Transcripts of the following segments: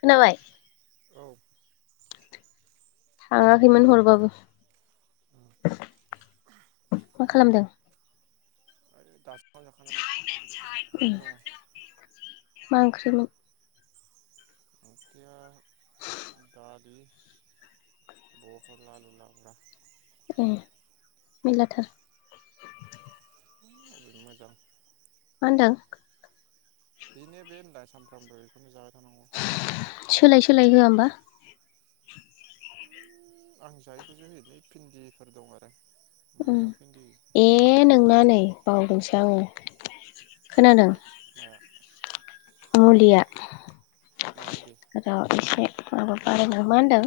खोनाबाय औ थाङाखैमोन हरबाबो मा खालामदों? दास ओंखाम जाखांनानै उम ओरैनो दङो। मा ओंख्रिमोन? ओंख्रिआ दालि बहल आलु लाब्रा। ए मेलाथार अबेनि मोजां मा होनदों? बेनो बे होनलाय सानफ्रामबो बेखौनो जाहो [unintelligible] सोलाय सोलाय होआ होमबा? आं जायैखौसो होयोलै भिन्दिफोर दं आरो उम मोनायाव भिन्दि ए नोंना नै बावदोंसो, दां, खोनादों, माया मुलिया मामुलि र' एसे [unintelligible] मा होनदों?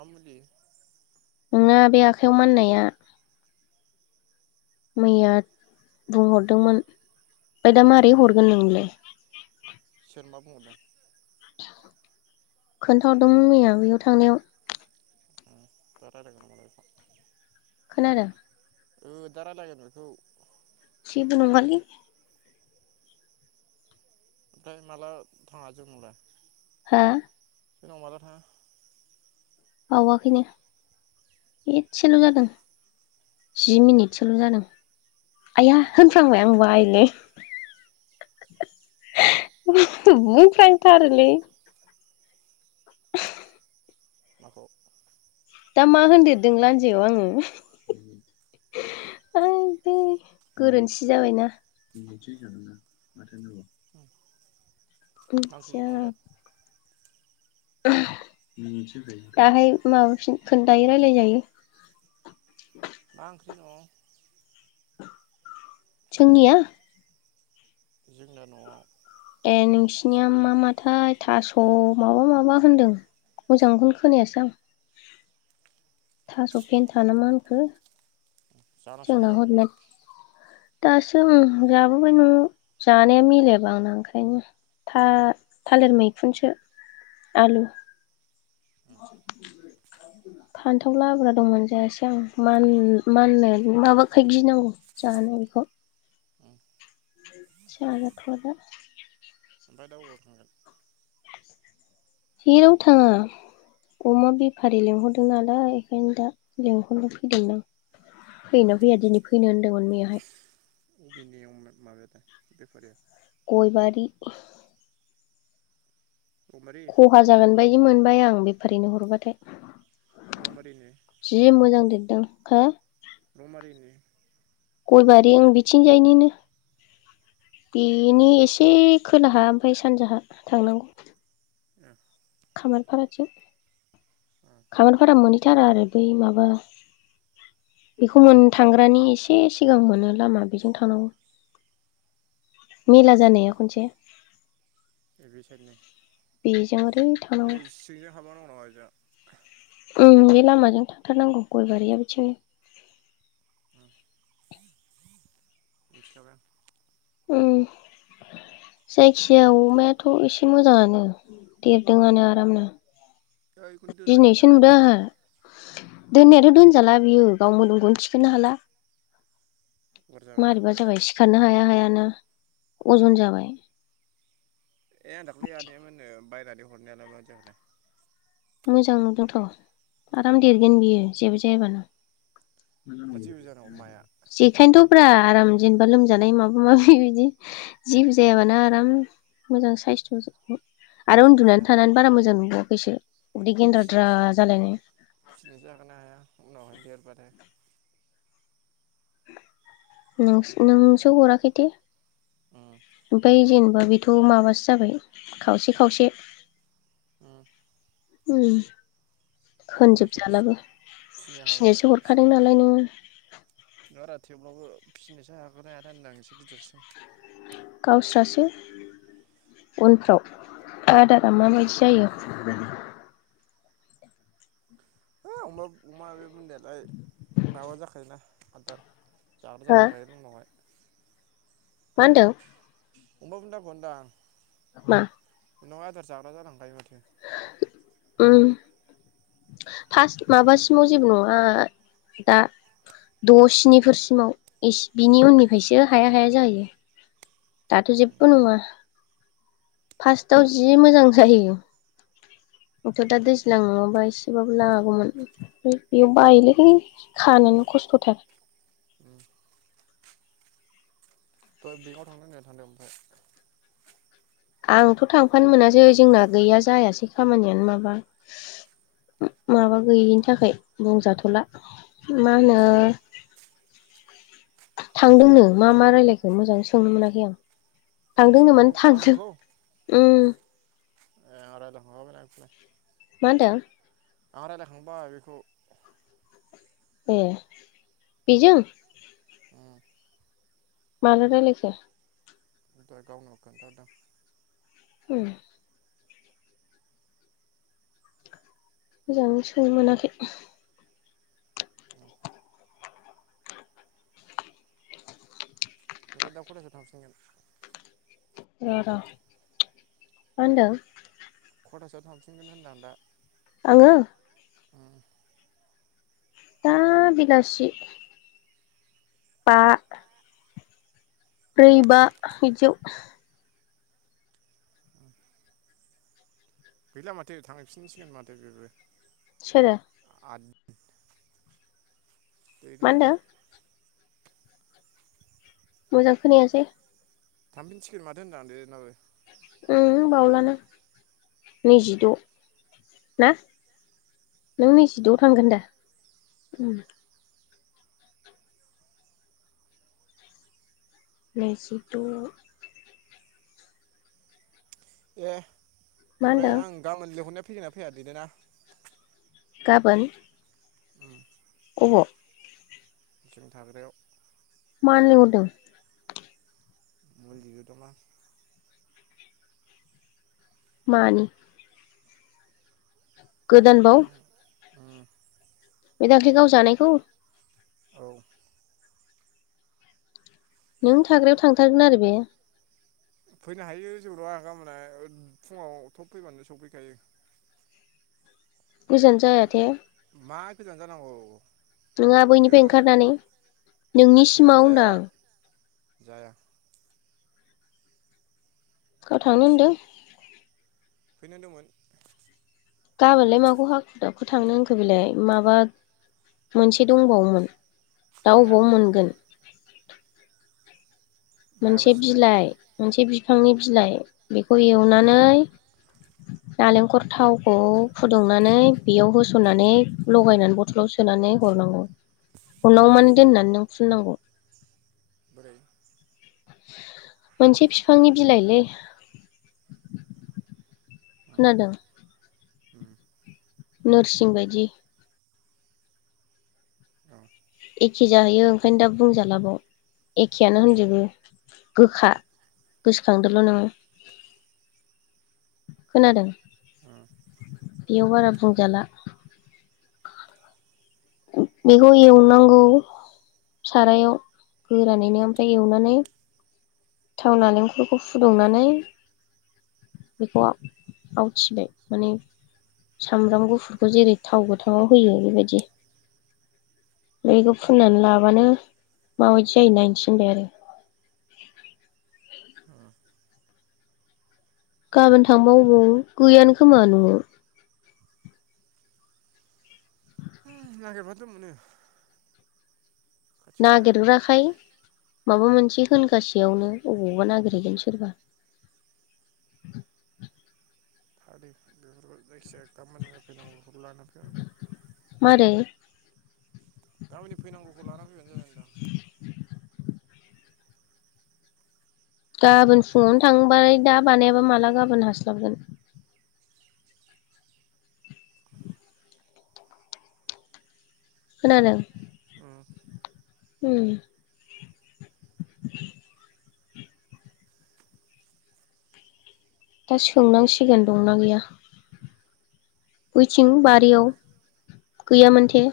मा मुलि? नोंना बे आखाइयाव माननाया, मैया बुंहरदोंमोन ओमफाय दा मारै हरगोन नोंनोलाय? सोर मा बुंहरदों? खोन्थाहरदोंमोन मैया बैयाव थांनायाव। [unintelligible] खोनादों? ओ दा रालायगोन बेखौ, जेबो नङालि‌, ओमफाय माला थाङा जोंनावलाय? हा? जोंनाव माला थाङा? बावाखै नै एसेल' जादों जि मिनिटसोल' जादों आइया होनफ्लांबाय आं बायोलै। बुंफ्लां थारोलै [unintelligible] माखौ? दा मा होनदेरदों लान्जायाव आङो आयदै गोरोन्थि जाबायना मा ओंख्रि मिनथिया न'आवलाय दाहाय माबाफिन खोन्थायो रायलाय जायो आं [unintelligible] जोंनिया जोंना न'आव ए नोंसिनिया मा माथाय थास' माबा माबा होनदों मोजांखौनो खोनायासै आं थास' फेनथा ना मा होनखो जानो जोंना [unintelligible] हरना दासो आं जाबोबाय न'आव जानाया मिलायाबा आंना ओंखायनो था-थालिर मैखुनसो आलु फान्थाव लाब्रा दंमोन जायासै आं मानि माननायानो माबाखाय गिनांगौ जानो इख नों [unintelligible] ओमफाय दा अबाव थांगोन जेराव थाङा अमा बेफारि लेंहरदों नालाय इखायनो दा लेंंहरनो फैदों दां फैयो ना फैया दिनै फैनो होनदोंमोन मैयाहाय अबे अमायालाय माबायालाय बेफारिया गयबारि रमारि खहा जागोन बायदि मोनबाय आं बेफारिनो हरबाथाय रमारिनि जि मोजां दिन औ खो रमारिनि गयबारि ओं बिथिंजायनिनो बेनि एसे खोलाहा ओमफाय सानजाहा थांनांगौ। ओ खामारफाराथिं खामारफोरा मोनि मोनैथारा आरो बै माबा बेखौ मोन थांग्रानि एसे सिगां मोनो लामा बेजों थांनांगौ। मेला जानाया खनसे ए बे सायेतनि बेजों ओरै सिंजों हाबा दं नामा ओजा थानांगौ उम लामाजों थांथारनांगौ गय बारियाबो बिथिंनो उम मिथिखाबाय आं उम जायखिजाया अमायाथ' एसे मोजाङानो देरदोंआनो आरामनो दोनबाय थायो दिनैसो नामा रा नुदों आंहा दोननायाथ' दोनजाला बियो गाव मोदोमखौनो थिखोनो हाला। अभार जाबायना मारैबा हबाय दा जाबाय सिखारनो हाया हायानो अजन जाबाय ए आं दाख्लै [unintelligible] [unintelligible] हरनायालाय मादि जाखो थाय। मोजां नुदोंथ' आराम देरगोन बियो जेबो जायाबानो। मा जेबो जानांगौ माया जेखानथ' फुरा आराम जेनेबा लोमजानाय माबा माबि बिदि जेबो जायामोन आराम मोजां साइस्थ' आरो उन्दुनानै थानानै बारा मोजां नंबाववा बैसो फिनोसो फिनोसो हागोना हाया उनावहाय देरबाथाय। नोंस नोंसो हराखै दे। बैजेन होमा बेथ' माबासो जाबाय खावसे खावसे अ उम जायखिया खोनजोबजालाबो फिनो फिसिनोसो हागोन फिनो हरखादों नालाय नोङो आरो थेवब्लाबो फिसिनोसो हागोना हाया दा होनदां एसे गिदिरसिम गावस्राासो उनफ्राव आदारा माबायदि जायो। ह अमा अमा बे बुन्दियालाय माबा जाखायोना आदार जाग्रा जालांखायो उनावहाय मा होनदों? अमा बुंदाखौ होनदां मा उनाव आदार जाग्रा जालांखायो माथो उम फार्स्ट माबासिमाव जेबो नङा दा द' स्निफोरसिमाव बिनि उननिफायसो हाया हाया जाहैयो दाथ' जेबो नङा। फार्स्टआव जि मोजां जायो। आंथ' दा दैज्लां नङाबा एसेबाबो लागौमोन बेयाव बायोलै खानोनो खस्थ'थार उम दहाय बेंकआव थांनो होनाया थांदो ओमफाय आंथ' थांफानो मोनासै जोंना गैया जायासै खामानियानो माबा माबा गैयिनि थाखाय बुंजाथ'ला मा होनो थांदोंनो मा मा रायलायखो मोजाङै सोंनो मोनाखै आं। थांदोंनो मान आंनि थांदों आंनिखौ ओ [unintelligible] मा होनदों? आं रायलायखांबाय बेखौ ए बिजों उम माला रायलायखो दहाय गावनो खोन्थाहदों औ मोजां सोंनो मोनाखै [inaudible] ओयफ्राय दा कलेजाव थांसैनो र र मा होनदों? खथासोआव थांफिनगोन होनदां दा आंङो उम दा बिलासि बा ब्रै बा बिदियाव गैला माथो थांफिनसिगोन माथो बेबो। सोरो आद दै मा नमबार होनदों न मोजां खोनायासै थांफिनसिगोन माथो होनदां देनाबो। ओम बावलाना नैजिद' ना नों नैजिद' आव थांगोन दा ओम नैजिद' ए मा ओमफ्राय होनदों आं गाबोन लिंहरनाया फैगोनना फैया दैदेना? गाबोन अब' बिथिं थाग्रायाव मानो लेंहरदों [unintelligible] मानि गोदान बाव उम बे दाख्लै गाव जानायखौ औ नों थाग्रायाव थांथारगोन आरो बे फैनो हायो जेबो नंङा गाबोनो फुंङाव थब फैबानो सफैखायो गोजान जायाथे मा गोजान जानांगौ [inaudible] नों बियो आबैनिफ्राय ओंखारनानै नोंनि गोजान सिमाव जाया होनदां जाया गाव थांनो खाथिसो होनदों फैनो होनदोंमोन गाबोनलाय माखौ हाखु दाखु थांनो होनखो बेलाय माबा मोनसे दंबावोमोन दा माइआ अबाव मोनगोन मोनसे मायाबासो दंबावो बिलाइ मोनसे बि फांनि बिलाइ बेखौ एवनानै नालेंखर थावखौ फुदुंनानै बेयाव होस'ननानै लगायनानै बथलाव सोनानै हरनांगौ उनाव मान दोननानै नों फुननांगौ। बोरै मोनसे बिफांनि बिलाइलै उम खोनादों? उम नोरसिं बायदि औ एखे जाहैयो ओंखायनो दा बुंजालाबाव एखेआनो होनजोबो गोखा गोसोखांदोल' नोङो खोनादों उम बेयाव बारा बुंजाला। बेखौ एवनांगौ सारायाव गोरानैनो ओमफ्राय एवनानै थाव नालेंखरखौ फुदुंनानै बेखौ आवथिबाय माने सामब्राम गुफुरखौ जेरै थाव गोथांआव होयो बेबायदि बेखौ फुननानै लाबानो माबायदि जायो नायनोथिनबाय आरो उम गाबोन थांबा अबाव गैयानो खोमा न'आव नागिरबाथ' मोनो‌ नागिरग्राखाय माबा मोन से होनगासेयावनो अबावबा नागिरहैगोन सोरबा। बात हो बेफोरखौ जायखिजाया गामोननो नायफैनांगौ लाना फैबानो जाबाय मारै गाबोननि फैनांगौखौ लानानानै फैबानो जाबाय होनदां गाबोन फुङावनो थाङोबालाय दा बानायाबा माला गाबोन हास्लाबगोन खोनादों? उम उम दा सोंनांसिगोन दंना गैया। ओइथिं बारियाव गैयामोनथे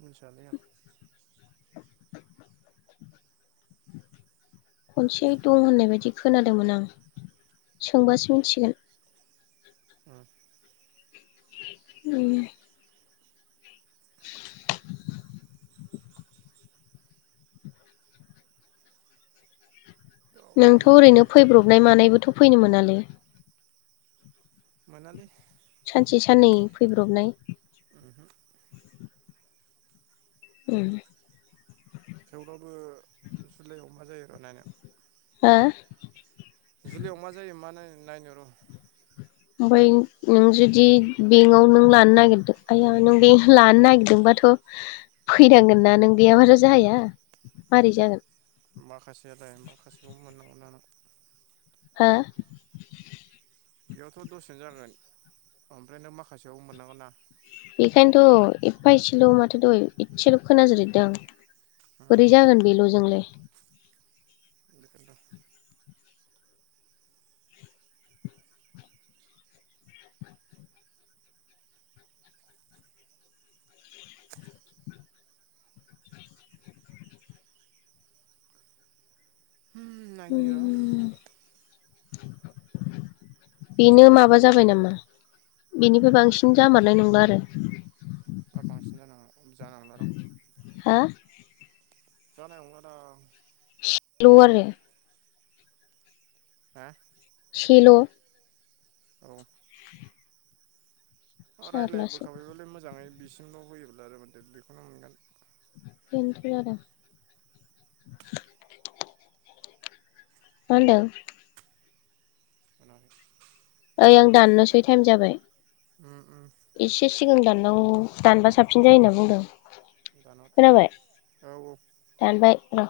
मिनथियालै आं खनसे दं होननाय बायदि खोनादोंमोन आं सोंबासो मिनथिसिगोन उम उम उम नोंथ' फैयोना ओरैनो फैया फैब्रबनाय मानायबोथ' फैनो मोनालै? मोनालै सानसे साननै फैब्रबनाय ओमहो ओम थेवब्लाबो जुलाइयाव मा जायो र नायनां। हो? जुलायाव मा जायो मा नायनो र' ओमफफ्राय नों जुदि बेंकआव नों लानो नागिरदों आइया नों बेंक लानो नागिरदोंबाथ' फैनांगोन ना नों गैयाबाथ' जाया। मारै जागोन? माखासेयालाय माखासेखौ मोननांगोन ना आङो हो? बेयावथ' दसेनो जागोन ओमफ्राय नों माखासेयाव मोननांगो ना। बेखायनोथ' एफा एसेल' माथो दहाय इसेल' खोनाजोरैदों आं। बोरै उम जागोन बेल'ज जोंलाय। [inaudible] होम नायनि र' उम बेनो माबा जाबाय नामा बेनिफ्राय बांसिन जामारनाय नंला आरो। दा बांसिन जानाङा जानायनंला दां हा जानाय नंलादां एसे ल' आरो हा एसेल औ अ रायलाय‌ जारलासो बोखाबायबालाय मोजाङै बिसिमल होयोब्ला आरो माथे बेखौनो मोनगोन। दुखु जादों मा होनदों अ। ओइ आं दाननो सै टाइम जाबाय। उम उम एसे सिगां दाननां दानबा साबसिन जायो होनना बुंदों। दानहर खोनाबाय औ औ दानबाय र‌